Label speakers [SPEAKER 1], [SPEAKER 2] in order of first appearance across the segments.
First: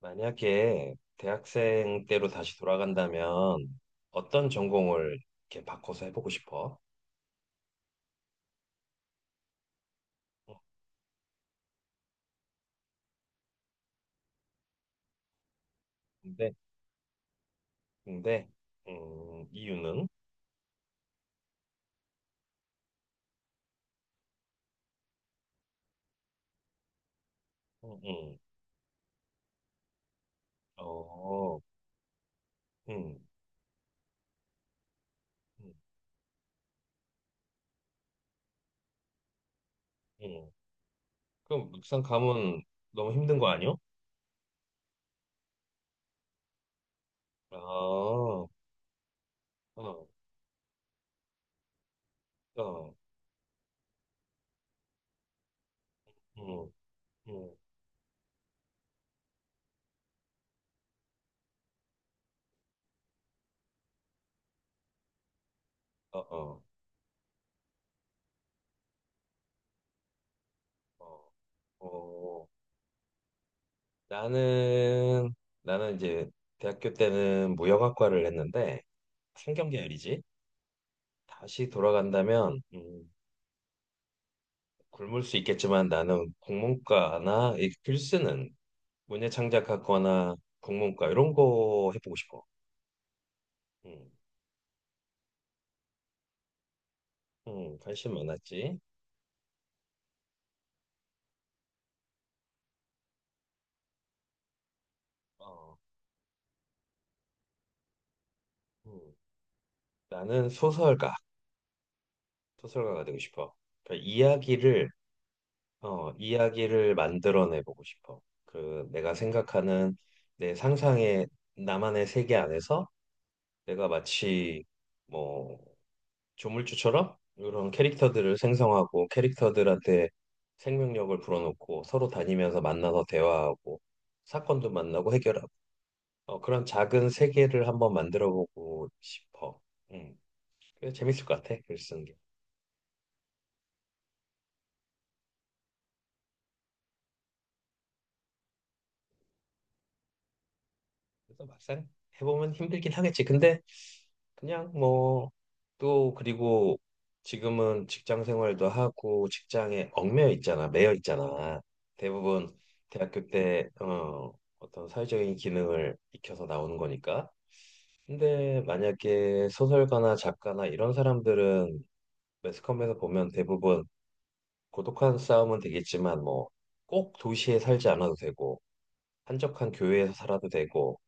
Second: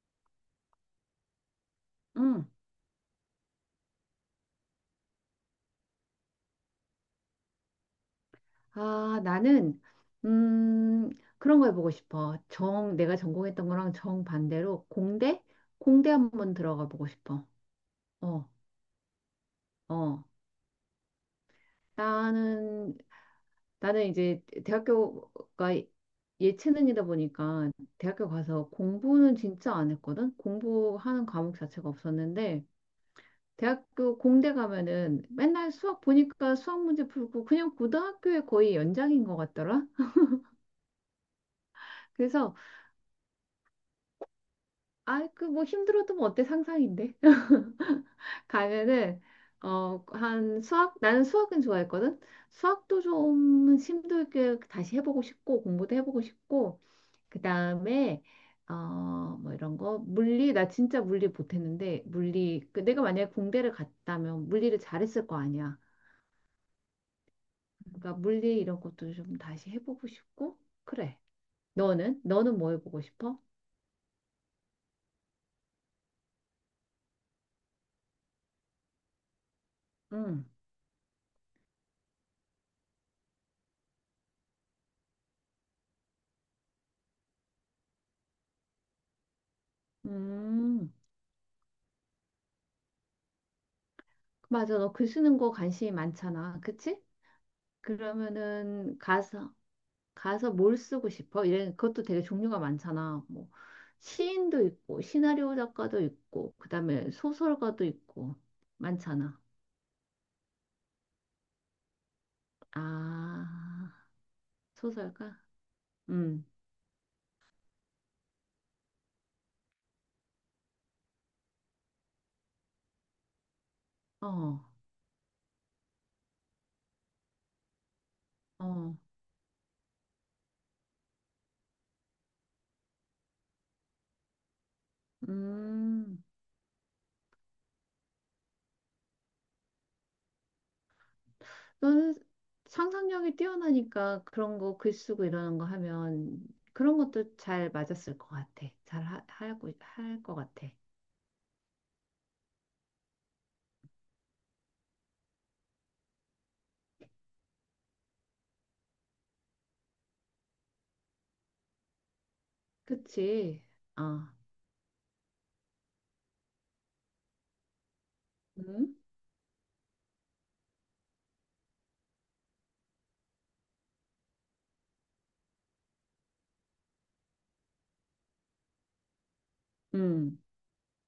[SPEAKER 1] 만약에 대학생 때로
[SPEAKER 2] 응.
[SPEAKER 1] 다시 돌아간다면 어떤 전공을 이렇게 바꿔서 해보고 싶어?
[SPEAKER 2] 아, 나는,
[SPEAKER 1] 어.
[SPEAKER 2] 음, 그런 거 해보고 싶어. 정, 내가 전공했던 거랑 정반대로 공대? 공대
[SPEAKER 1] 근데,
[SPEAKER 2] 한번 들어가 보고 싶어.
[SPEAKER 1] 근데,
[SPEAKER 2] 어,
[SPEAKER 1] 이유는?
[SPEAKER 2] 어. 나는, 나는 이제 대학교가 예, 예체능이다 보니까
[SPEAKER 1] 음.
[SPEAKER 2] 대학교
[SPEAKER 1] 음.
[SPEAKER 2] 가서 공부는 진짜 안 했거든? 공부하는 과목
[SPEAKER 1] 어.
[SPEAKER 2] 자체가 없었는데,
[SPEAKER 1] 음.
[SPEAKER 2] 대학교 공대 가면은 맨날
[SPEAKER 1] 음.
[SPEAKER 2] 수학 보니까 수학 문제 풀고 그냥 고등학교에 거의 연장인 것 같더라?
[SPEAKER 1] 음. 그럼 막상
[SPEAKER 2] 그래서
[SPEAKER 1] 가면 너무 힘든 거 아니야?
[SPEAKER 2] 아, 그 뭐 힘들어도 뭐 어때 상상인데.
[SPEAKER 1] 아, 어.
[SPEAKER 2] 가면은 어,
[SPEAKER 1] 어.
[SPEAKER 2] 한 수학 나는 수학은 좋아했거든.
[SPEAKER 1] 어.
[SPEAKER 2] 수학도 좀 힘들게 다시 해보고 싶고 공부도 해보고
[SPEAKER 1] 음.
[SPEAKER 2] 싶고
[SPEAKER 1] 음.
[SPEAKER 2] 그다음에 어, 뭐 이런 거 물리 나 진짜 물리 못했는데 물리 그 내가 만약에 공대를 갔다면 물리를 잘했을 거 아니야.
[SPEAKER 1] 어. 어.
[SPEAKER 2] 그러니까 물리 이런 것도 좀 다시 해보고 싶고 그래.
[SPEAKER 1] 어.
[SPEAKER 2] 너는
[SPEAKER 1] 어.
[SPEAKER 2] 너는 뭐 해보고 싶어?
[SPEAKER 1] 나는, 나는 이제 대학교 때는 무역학과를 했는데, 상경계열이지?
[SPEAKER 2] 응.
[SPEAKER 1] 다시 돌아간다면 굶을 수 있겠지만 나는 국문과나 이 글쓰는 문예 창작학과나
[SPEAKER 2] 음.
[SPEAKER 1] 국문과 이런 거 해보고 싶어. 음,
[SPEAKER 2] 맞아. 너 글 쓰는 거 관심이 많잖아. 그치?
[SPEAKER 1] 음. 관심 많았지.
[SPEAKER 2] 그러면은 가서 가서 뭘 쓰고 싶어? 이런 그것도 되게 종류가 많잖아. 뭐 시인도 있고 시나리오
[SPEAKER 1] 어.
[SPEAKER 2] 작가도 있고 그다음에 소설가도 있고
[SPEAKER 1] 음.
[SPEAKER 2] 많잖아.
[SPEAKER 1] 나는 소설가, 소설가가 되고 싶어.
[SPEAKER 2] 아,
[SPEAKER 1] 그러니까 이야기를
[SPEAKER 2] 소설가? 음.
[SPEAKER 1] 이야기를 만들어내보고 싶어. 그 내가 생각하는 내 상상의 나만의 세계 안에서 내가
[SPEAKER 2] 어.
[SPEAKER 1] 마치 뭐 조물주처럼 이런 캐릭터들을
[SPEAKER 2] 어.
[SPEAKER 1] 생성하고 캐릭터들한테 생명력을 불어넣고 서로 다니면서 만나서 대화하고 사건도 만나고 해결하고,
[SPEAKER 2] 음.
[SPEAKER 1] 어, 그런 작은 세계를 한번 만들어보고 싶어. 음, 그래서 재밌을 것 같아. 글 쓰는 게.
[SPEAKER 2] 너는 상상력이 뛰어나니까 그런 거 글 쓰고 이러는 거 하면 그런 것도 잘 맞았을 것 같아. 잘 하, 하고 할 것 같아.
[SPEAKER 1] 그래서 막상 해보면 힘들긴 하겠지. 근데 그냥 뭐 또 그리고 지금은 직장 생활도 하고 직장에 매여 있잖아. 대부분 대학교
[SPEAKER 2] 그치?
[SPEAKER 1] 때
[SPEAKER 2] 어.
[SPEAKER 1] 어떤 사회적인 기능을 익혀서 나오는 거니까. 근데
[SPEAKER 2] 음?
[SPEAKER 1] 만약에 소설가나 작가나 이런 사람들은 매스컴에서 보면 대부분 고독한 싸움은 되겠지만 뭐 꼭 도시에 살지 않아도 되고 한적한 교외에서
[SPEAKER 2] 음.
[SPEAKER 1] 살아도 되고.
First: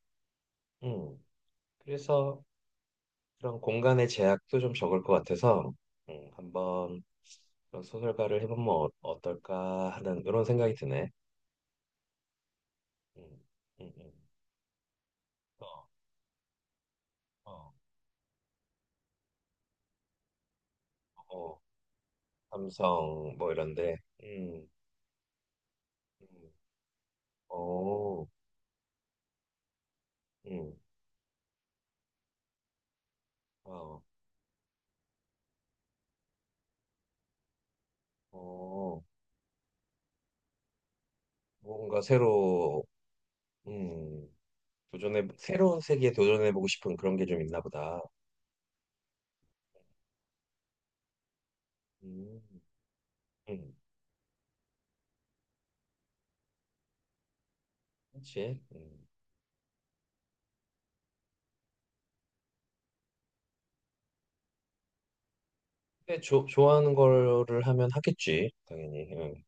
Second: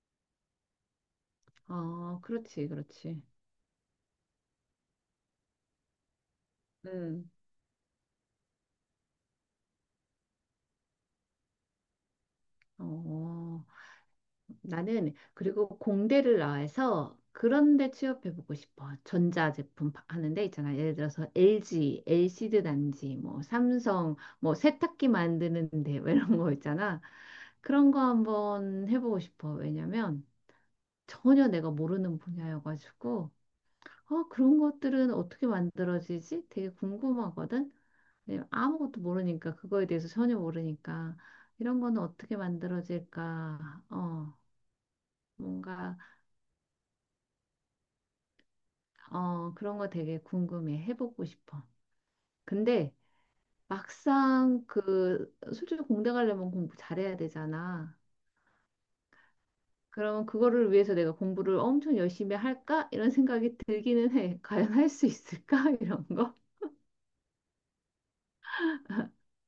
[SPEAKER 1] 음.
[SPEAKER 2] 아,
[SPEAKER 1] 그래서
[SPEAKER 2] 그렇지, 그렇지.
[SPEAKER 1] 그런 공간의 제약도 좀 적을 것 같아서 한번
[SPEAKER 2] 음.
[SPEAKER 1] 그런 소설가를 해보면 어떨까 하는 이런 생각이 드네. 음.
[SPEAKER 2] 어,
[SPEAKER 1] 음. 음.
[SPEAKER 2] 나는 그리고
[SPEAKER 1] 어.
[SPEAKER 2] 공대를 나와서
[SPEAKER 1] 어.
[SPEAKER 2] 그런 데 취업해보고 싶어. 전자제품 파- 하는 데 있잖아. 예를 들어서
[SPEAKER 1] 어.
[SPEAKER 2] LG, l 씨드 단지,
[SPEAKER 1] 삼성
[SPEAKER 2] 뭐
[SPEAKER 1] 뭐 이런데,
[SPEAKER 2] 삼성, 뭐
[SPEAKER 1] 음.
[SPEAKER 2] 세탁기 만드는 데뭐 이런
[SPEAKER 1] 음.
[SPEAKER 2] 거 있잖아. 그런 거
[SPEAKER 1] 어.
[SPEAKER 2] 한번 해보고 싶어. 왜냐면
[SPEAKER 1] 음.
[SPEAKER 2] 전혀 내가 모르는 분야여가지고
[SPEAKER 1] 어.
[SPEAKER 2] 어, 그런 것들은 어떻게 만들어지지? 되게 궁금하거든. 네, 아무것도
[SPEAKER 1] 어.
[SPEAKER 2] 모르니까 그거에 대해서 전혀 모르니까 이런
[SPEAKER 1] 뭔가
[SPEAKER 2] 거는 어떻게
[SPEAKER 1] 새로,
[SPEAKER 2] 만들어질까?
[SPEAKER 1] 음,
[SPEAKER 2] 어,
[SPEAKER 1] 도전해 새로운
[SPEAKER 2] 뭔가
[SPEAKER 1] 세계에 도전해보고 싶은 그런 게 좀 있나 보다.
[SPEAKER 2] 어, 그런 거 되게 궁금해. 해보고 싶어.
[SPEAKER 1] 음.
[SPEAKER 2] 근데
[SPEAKER 1] 음.
[SPEAKER 2] 막상 그 솔직히 공대 가려면 공부 잘해야 되잖아.
[SPEAKER 1] 그렇지. 음.
[SPEAKER 2] 그러면 그거를 위해서 내가 공부를 엄청 열심히 할까? 이런 생각이 들기는 해. 과연 할 수 있을까? 이런
[SPEAKER 1] 근데
[SPEAKER 2] 거.
[SPEAKER 1] 좋아하는 거를 하면 하겠지, 당연히. 음.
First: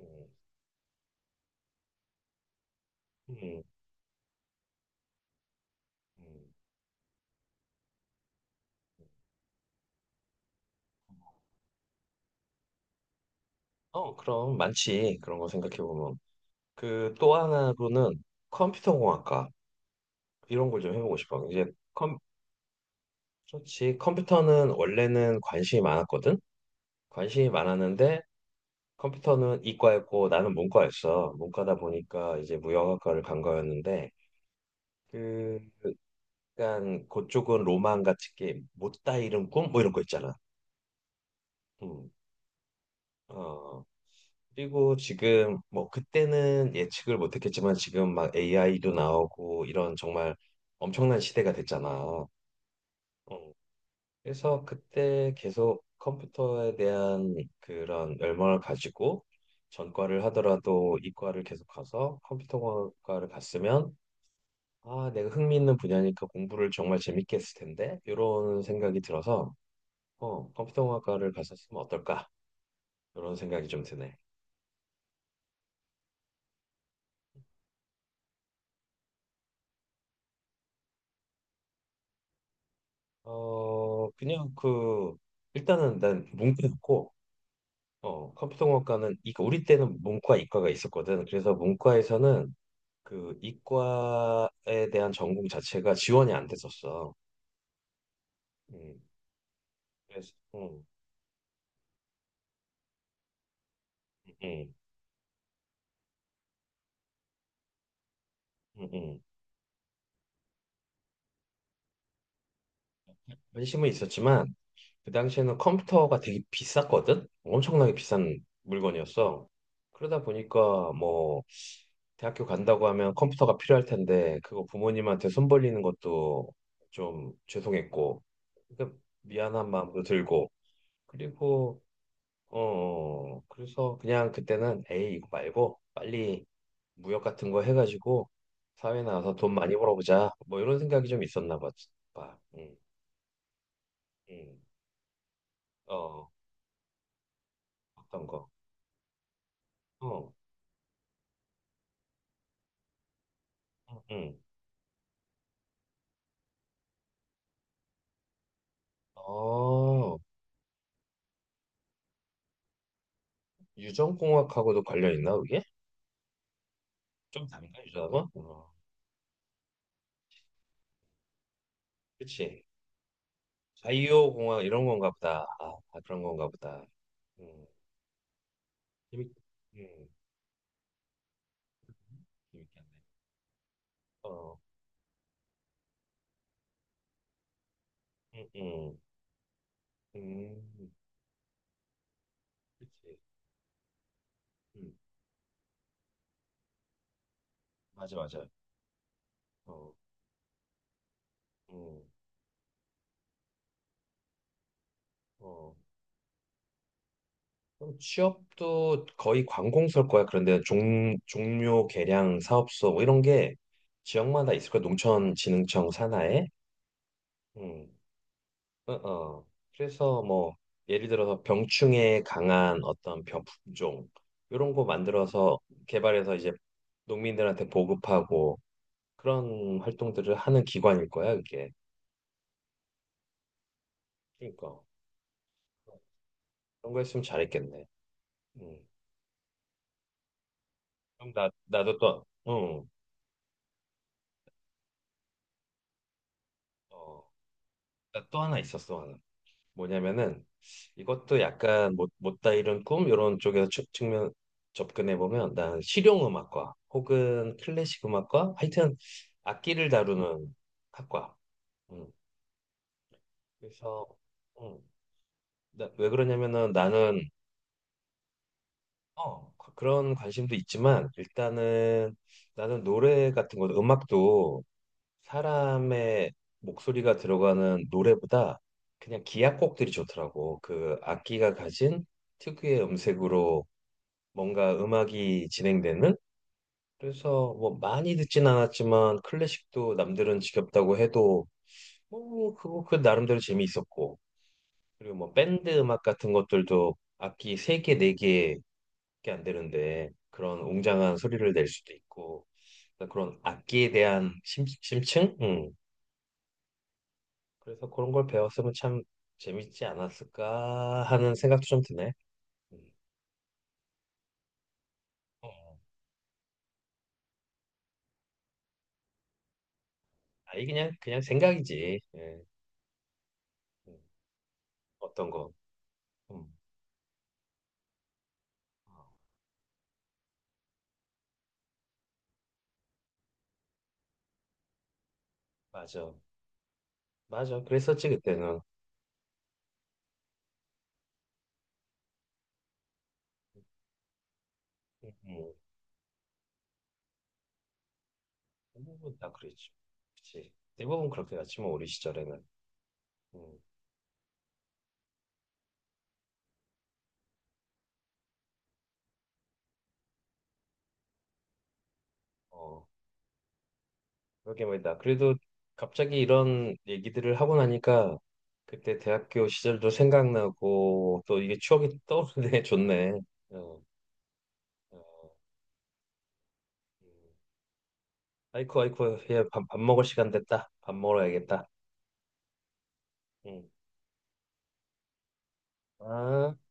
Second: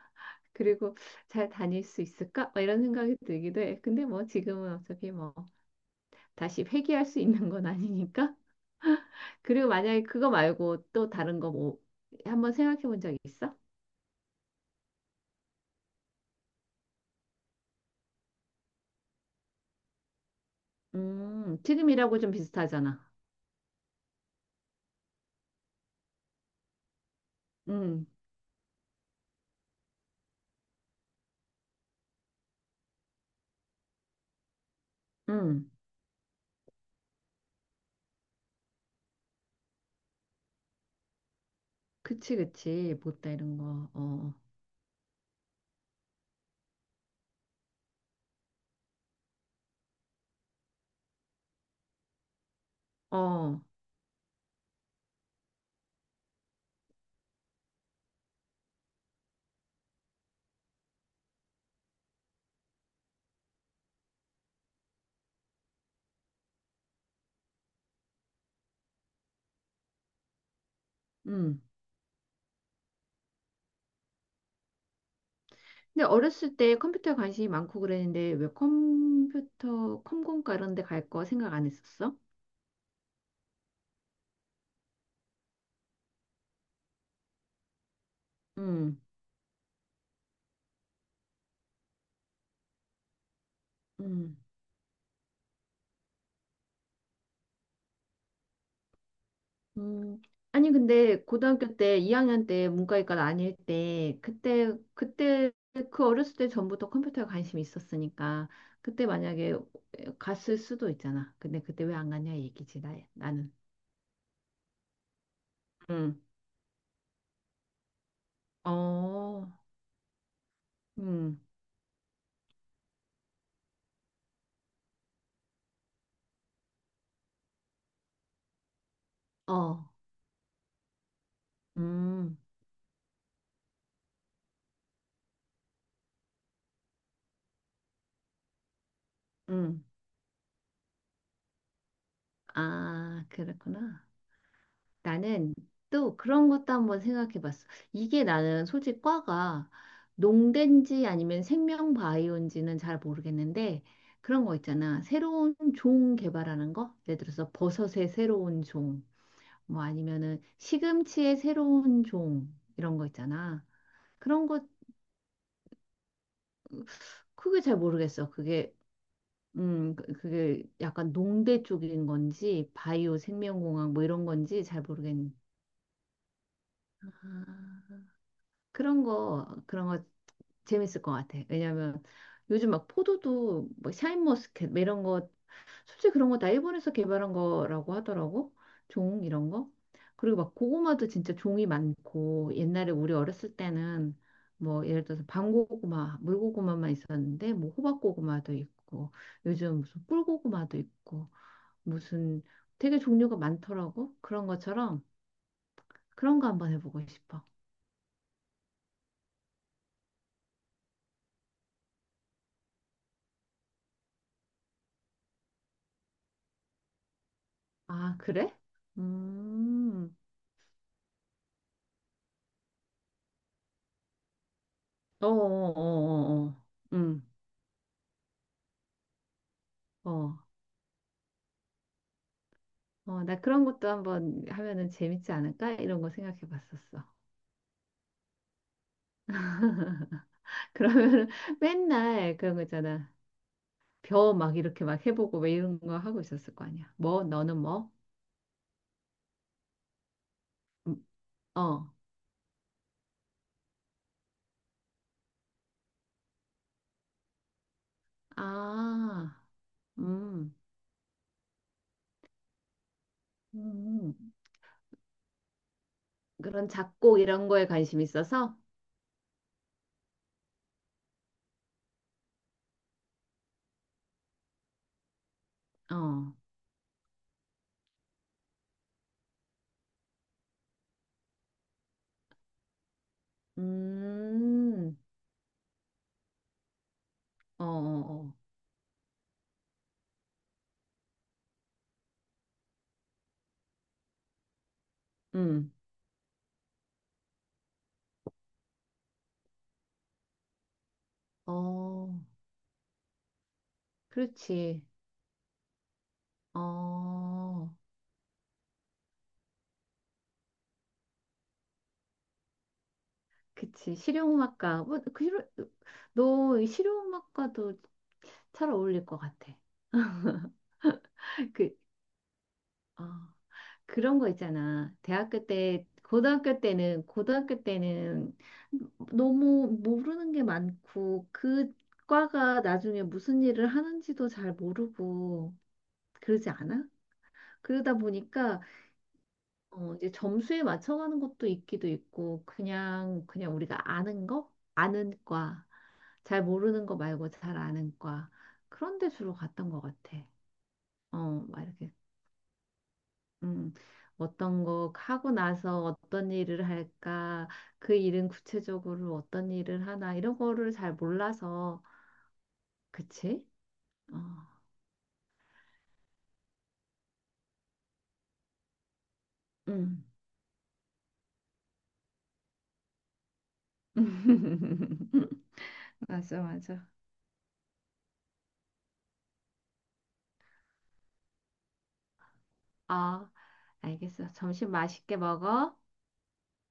[SPEAKER 1] 음.
[SPEAKER 2] 그리고 잘 다닐 수 있을까? 막 이런 생각이 들기도
[SPEAKER 1] 음.
[SPEAKER 2] 해. 근데 뭐 지금은 어차피 뭐
[SPEAKER 1] 음.
[SPEAKER 2] 다시 회귀할 수 있는 건 아니니까 그리고 만약에 그거 말고 또 다른 거 뭐 한번 생각해 본 적 있어?
[SPEAKER 1] 어, 그럼 많지. 그런 거 생각해 보면. 그 또 하나로는 컴퓨터공학과 이런 걸 좀 해보고 싶어. 이제
[SPEAKER 2] 금이라
[SPEAKER 1] 컴,
[SPEAKER 2] 고 좀 비슷하잖아.
[SPEAKER 1] 그렇지. 컴퓨터는 원래는 관심이 많았거든. 관심이
[SPEAKER 2] 음,
[SPEAKER 1] 많았는데 컴퓨터는 이과였고 나는 문과였어. 문과다 보니까 이제 무역학과를 간 거였는데 그
[SPEAKER 2] 음,
[SPEAKER 1] 약간 그쪽은 로망 같이 게 못다 이룬 꿈 뭐 이런 거 있잖아. 음.
[SPEAKER 2] 그치. 못다 이런
[SPEAKER 1] 어,
[SPEAKER 2] 거. 어,
[SPEAKER 1] 그리고 지금 뭐 그때는 예측을 못했겠지만 지금 막 AI도 나오고 이런 정말 엄청난 시대가 됐잖아. 어.
[SPEAKER 2] 어,
[SPEAKER 1] 그래서 그때 계속 컴퓨터에 대한 그런 열망을 가지고 전과를 하더라도 이과를 계속 가서 컴퓨터과를 갔으면 아 내가 흥미 있는 분야니까 공부를 정말 재밌게 했을 텐데 이런 생각이 들어서 어 컴퓨터공학과를
[SPEAKER 2] 음.
[SPEAKER 1] 갔었으면 어떨까 이런 생각이 좀 드네.
[SPEAKER 2] 근데 어렸을 때 컴퓨터에 관심이 많고 그랬는데 왜 컴퓨터, 컴공과 이런 데 갈 거 생각 안 했었어?
[SPEAKER 1] 어, 그냥 그, 일단은 난 문과였고, 어,
[SPEAKER 2] 음,
[SPEAKER 1] 컴퓨터공학과는, 이거 우리 때는 문과, 이과가 있었거든. 그래서 문과에서는 그
[SPEAKER 2] 음.
[SPEAKER 1] 이과에 대한 전공 자체가 지원이 안 됐었어. 음.
[SPEAKER 2] 음,
[SPEAKER 1] 그래서,
[SPEAKER 2] 아니,
[SPEAKER 1] 음,
[SPEAKER 2] 근데 고등학교 때, 2학년 때 문과일과 아닐 때, 그때,
[SPEAKER 1] 음.
[SPEAKER 2] 그때, 그 어렸을 때 전부터 컴퓨터에 관심이 있었으니까,
[SPEAKER 1] 음.
[SPEAKER 2] 그때
[SPEAKER 1] 음.
[SPEAKER 2] 만약에 갔을 수도 있잖아. 근데 그때 왜 안 갔냐 이 얘기지, 나는.
[SPEAKER 1] 관심은 있었지만 그 당시에는
[SPEAKER 2] 응,
[SPEAKER 1] 컴퓨터가 되게 비쌌거든? 엄청나게 비싼 물건이었어.
[SPEAKER 2] 어,
[SPEAKER 1] 그러다 보니까
[SPEAKER 2] 응,
[SPEAKER 1] 뭐 대학교 간다고 하면 컴퓨터가 필요할 텐데 그거 부모님한테 손 벌리는 것도 좀 죄송했고 그러니까 미안한
[SPEAKER 2] 어,
[SPEAKER 1] 마음도 들고 그리고
[SPEAKER 2] 응,
[SPEAKER 1] 어, 그래서 그냥 그때는 에이 이거 말고 빨리 무역 같은 거 해가지고 사회 나와서 돈 많이
[SPEAKER 2] 응.
[SPEAKER 1] 벌어보자 뭐 이런 생각이 좀 있었나 봐. 봐. 응.
[SPEAKER 2] 아, 그랬구나.
[SPEAKER 1] 응.
[SPEAKER 2] 나는 또
[SPEAKER 1] 어.
[SPEAKER 2] 그런 것도 한번 생각해 봤어. 이게
[SPEAKER 1] 어떤 거?
[SPEAKER 2] 나는 솔직히 과가
[SPEAKER 1] 어.
[SPEAKER 2] 농대인지 아니면 생명 바이오인지는 잘 모르겠는데
[SPEAKER 1] 응. 응.
[SPEAKER 2] 그런 거 있잖아. 새로운 종 개발하는 거? 예를 들어서 버섯의 새로운 종, 뭐
[SPEAKER 1] 어,
[SPEAKER 2] 아니면은 시금치의 새로운 종 이런 거 있잖아. 그런 거
[SPEAKER 1] 유전공학하고도 관련 있나 그게? 좀
[SPEAKER 2] 그게 잘
[SPEAKER 1] 다른가 유전학
[SPEAKER 2] 모르겠어.
[SPEAKER 1] 어,
[SPEAKER 2] 그게 그- 그게 약간 농대 쪽인
[SPEAKER 1] 그치.
[SPEAKER 2] 건지 바이오 생명공학 뭐 이런 건지
[SPEAKER 1] 바이오공학
[SPEAKER 2] 잘
[SPEAKER 1] 이런 건가
[SPEAKER 2] 모르겠는.
[SPEAKER 1] 보다. 아, 아, 그런 건가 보다. 음.
[SPEAKER 2] 아,
[SPEAKER 1] 재밌,
[SPEAKER 2] 그런 거
[SPEAKER 1] 음,
[SPEAKER 2] 재밌을 것 같아. 왜냐면 요즘 막
[SPEAKER 1] 재밌겠네.
[SPEAKER 2] 포도도 뭐
[SPEAKER 1] 어.
[SPEAKER 2] 샤인머스켓 뭐 이런 거 솔직히 그런 거 다 일본에서 개발한 거라고
[SPEAKER 1] 응.
[SPEAKER 2] 하더라고.
[SPEAKER 1] 응.
[SPEAKER 2] 종 이런 거. 그리고 막
[SPEAKER 1] 음.
[SPEAKER 2] 고구마도 진짜 종이 많고 옛날에 우리
[SPEAKER 1] 그치.
[SPEAKER 2] 어렸을 때는 뭐
[SPEAKER 1] 음.
[SPEAKER 2] 예를 들어서 밤고구마, 물고구마만 있었는데 뭐
[SPEAKER 1] 맞아, 맞아.
[SPEAKER 2] 호박고구마도 있고 요즘
[SPEAKER 1] 어.
[SPEAKER 2] 무슨 꿀고구마도 있고
[SPEAKER 1] 음.
[SPEAKER 2] 무슨 되게 종류가 많더라고. 그런 것처럼
[SPEAKER 1] 어.
[SPEAKER 2] 그런 거 한번 해보고 싶어.
[SPEAKER 1] 그럼 취업도 거의 관공서일 거야. 그런데 종묘 계량 사업소 뭐 이런 게 지역마다 있을 거야. 농촌진흥청 산하에. 음.
[SPEAKER 2] 아, 그래?
[SPEAKER 1] 어. 어.
[SPEAKER 2] 음.
[SPEAKER 1] 그래서 뭐 예를 들어서 병충해에 강한 어떤 병 품종 이런 거
[SPEAKER 2] 어, 어,
[SPEAKER 1] 만들어서 개발해서
[SPEAKER 2] 어, 어,
[SPEAKER 1] 이제
[SPEAKER 2] 어. 음,
[SPEAKER 1] 농민들한테 보급하고 그런
[SPEAKER 2] 어,
[SPEAKER 1] 활동들을 하는 기관일 거야, 그게.
[SPEAKER 2] 어, 나 그런 것도 한번
[SPEAKER 1] 그러니까 어,
[SPEAKER 2] 하면은 재밌지 않을까? 이런 거 생각해
[SPEAKER 1] 그런 거
[SPEAKER 2] 봤었어.
[SPEAKER 1] 했으면 잘했겠네. 음.
[SPEAKER 2] 그러면
[SPEAKER 1] 그럼 나 나도 또
[SPEAKER 2] 맨날 그런 거
[SPEAKER 1] 어,
[SPEAKER 2] 있잖아. 벼 막 이렇게 막 해보고 왜 이런 거 하고 있었을 거 아니야.
[SPEAKER 1] 어,
[SPEAKER 2] 뭐, 너는 뭐?
[SPEAKER 1] 나 또 하나 있었어, 하나. 뭐냐면은
[SPEAKER 2] 음,
[SPEAKER 1] 이것도
[SPEAKER 2] 어,
[SPEAKER 1] 약간 못, 못다 이룬 꿈 이런 쪽에서 면 접근해 보면 난 실용 음악과 혹은 클래식 음악과 하여튼
[SPEAKER 2] 아,
[SPEAKER 1] 악기를 다루는
[SPEAKER 2] 음,
[SPEAKER 1] 학과. 음. 그래서
[SPEAKER 2] 음,
[SPEAKER 1] 음. 나, 왜
[SPEAKER 2] 그런
[SPEAKER 1] 그러냐면은
[SPEAKER 2] 작곡
[SPEAKER 1] 나는
[SPEAKER 2] 이런 거에 관심 있어서?
[SPEAKER 1] 어, 그런 관심도 있지만 일단은 나는 노래 같은 거 음악도 사람의
[SPEAKER 2] 어,
[SPEAKER 1] 목소리가 들어가는 노래보다 그냥 기악곡들이 좋더라고. 그 악기가 가진 특유의 음색으로 뭔가
[SPEAKER 2] 음,
[SPEAKER 1] 음악이 진행되는? 그래서
[SPEAKER 2] 어, 어,
[SPEAKER 1] 뭐 많이
[SPEAKER 2] 어,
[SPEAKER 1] 듣진 않았지만 클래식도 남들은 지겹다고 해도 뭐 그거 그 나름대로 재미있었고 그리고 뭐 밴드
[SPEAKER 2] 음,
[SPEAKER 1] 음악 같은 것들도 악기 세 개 네개밖에안 되는데 그런 웅장한 소리를 낼 수도
[SPEAKER 2] 어,
[SPEAKER 1] 있고 그러니까 그런 악기에 대한
[SPEAKER 2] 그렇지.
[SPEAKER 1] 심층? 음.
[SPEAKER 2] 어,
[SPEAKER 1] 그래서 그런 걸 배웠으면 참 재밌지 않았을까 하는 생각도 좀 드네. 음.
[SPEAKER 2] 그치. 실용음악과. 뭐, 그, 실용-
[SPEAKER 1] 어.
[SPEAKER 2] 너이 실용음악과도 잘 어울릴 것 같아.
[SPEAKER 1] 아이 그냥 그냥
[SPEAKER 2] 그,
[SPEAKER 1] 생각이지. 예.
[SPEAKER 2] 어,
[SPEAKER 1] 음.
[SPEAKER 2] 그런 거 있잖아.
[SPEAKER 1] 어떤
[SPEAKER 2] 대학교
[SPEAKER 1] 거.
[SPEAKER 2] 때,
[SPEAKER 1] 음.
[SPEAKER 2] 고등학교 때는 너무 모르는 게 많고, 그 과가 나중에 무슨 일을 하는지도 잘 모르고,
[SPEAKER 1] 맞아.
[SPEAKER 2] 그러지 않아?
[SPEAKER 1] 맞아.
[SPEAKER 2] 그러다
[SPEAKER 1] 그랬었지, 그때는.
[SPEAKER 2] 보니까, 어, 이제 점수에 맞춰가는 것도 있기도 있고, 그냥 우리가 아는 거?
[SPEAKER 1] 음.
[SPEAKER 2] 아는
[SPEAKER 1] 음.
[SPEAKER 2] 과. 잘 모르는 거 말고 잘 아는 과. 그런 데
[SPEAKER 1] 대부분 다
[SPEAKER 2] 주로 갔던
[SPEAKER 1] 그랬지.
[SPEAKER 2] 것 같아.
[SPEAKER 1] 그치. 대부분 그렇게
[SPEAKER 2] 어,
[SPEAKER 1] 갔지,
[SPEAKER 2] 막
[SPEAKER 1] 뭐, 우리
[SPEAKER 2] 이렇게,
[SPEAKER 1] 시절에는. 음.
[SPEAKER 2] 음, 어떤 거 하고 나서 어떤 일을 할까, 그 일은 구체적으로 어떤 일을 하나, 이런 거를 잘 몰라서,
[SPEAKER 1] 어.
[SPEAKER 2] 그치? 어,
[SPEAKER 1] 그러게 말이다. 그래도 갑자기 이런 얘기들을 하고 나니까 그때 대학교 시절도
[SPEAKER 2] 음.
[SPEAKER 1] 생각나고 또 이게 추억이 떠오르네. 좋네. 어. 어.
[SPEAKER 2] 맞아.
[SPEAKER 1] 음. 아이쿠, 아이쿠. 예, 밥, 밥 먹을 시간 됐다. 밥 먹으러 야겠다.
[SPEAKER 2] 아,
[SPEAKER 1] 음.
[SPEAKER 2] 알겠어. 점심 맛있게 먹어.
[SPEAKER 1] 아.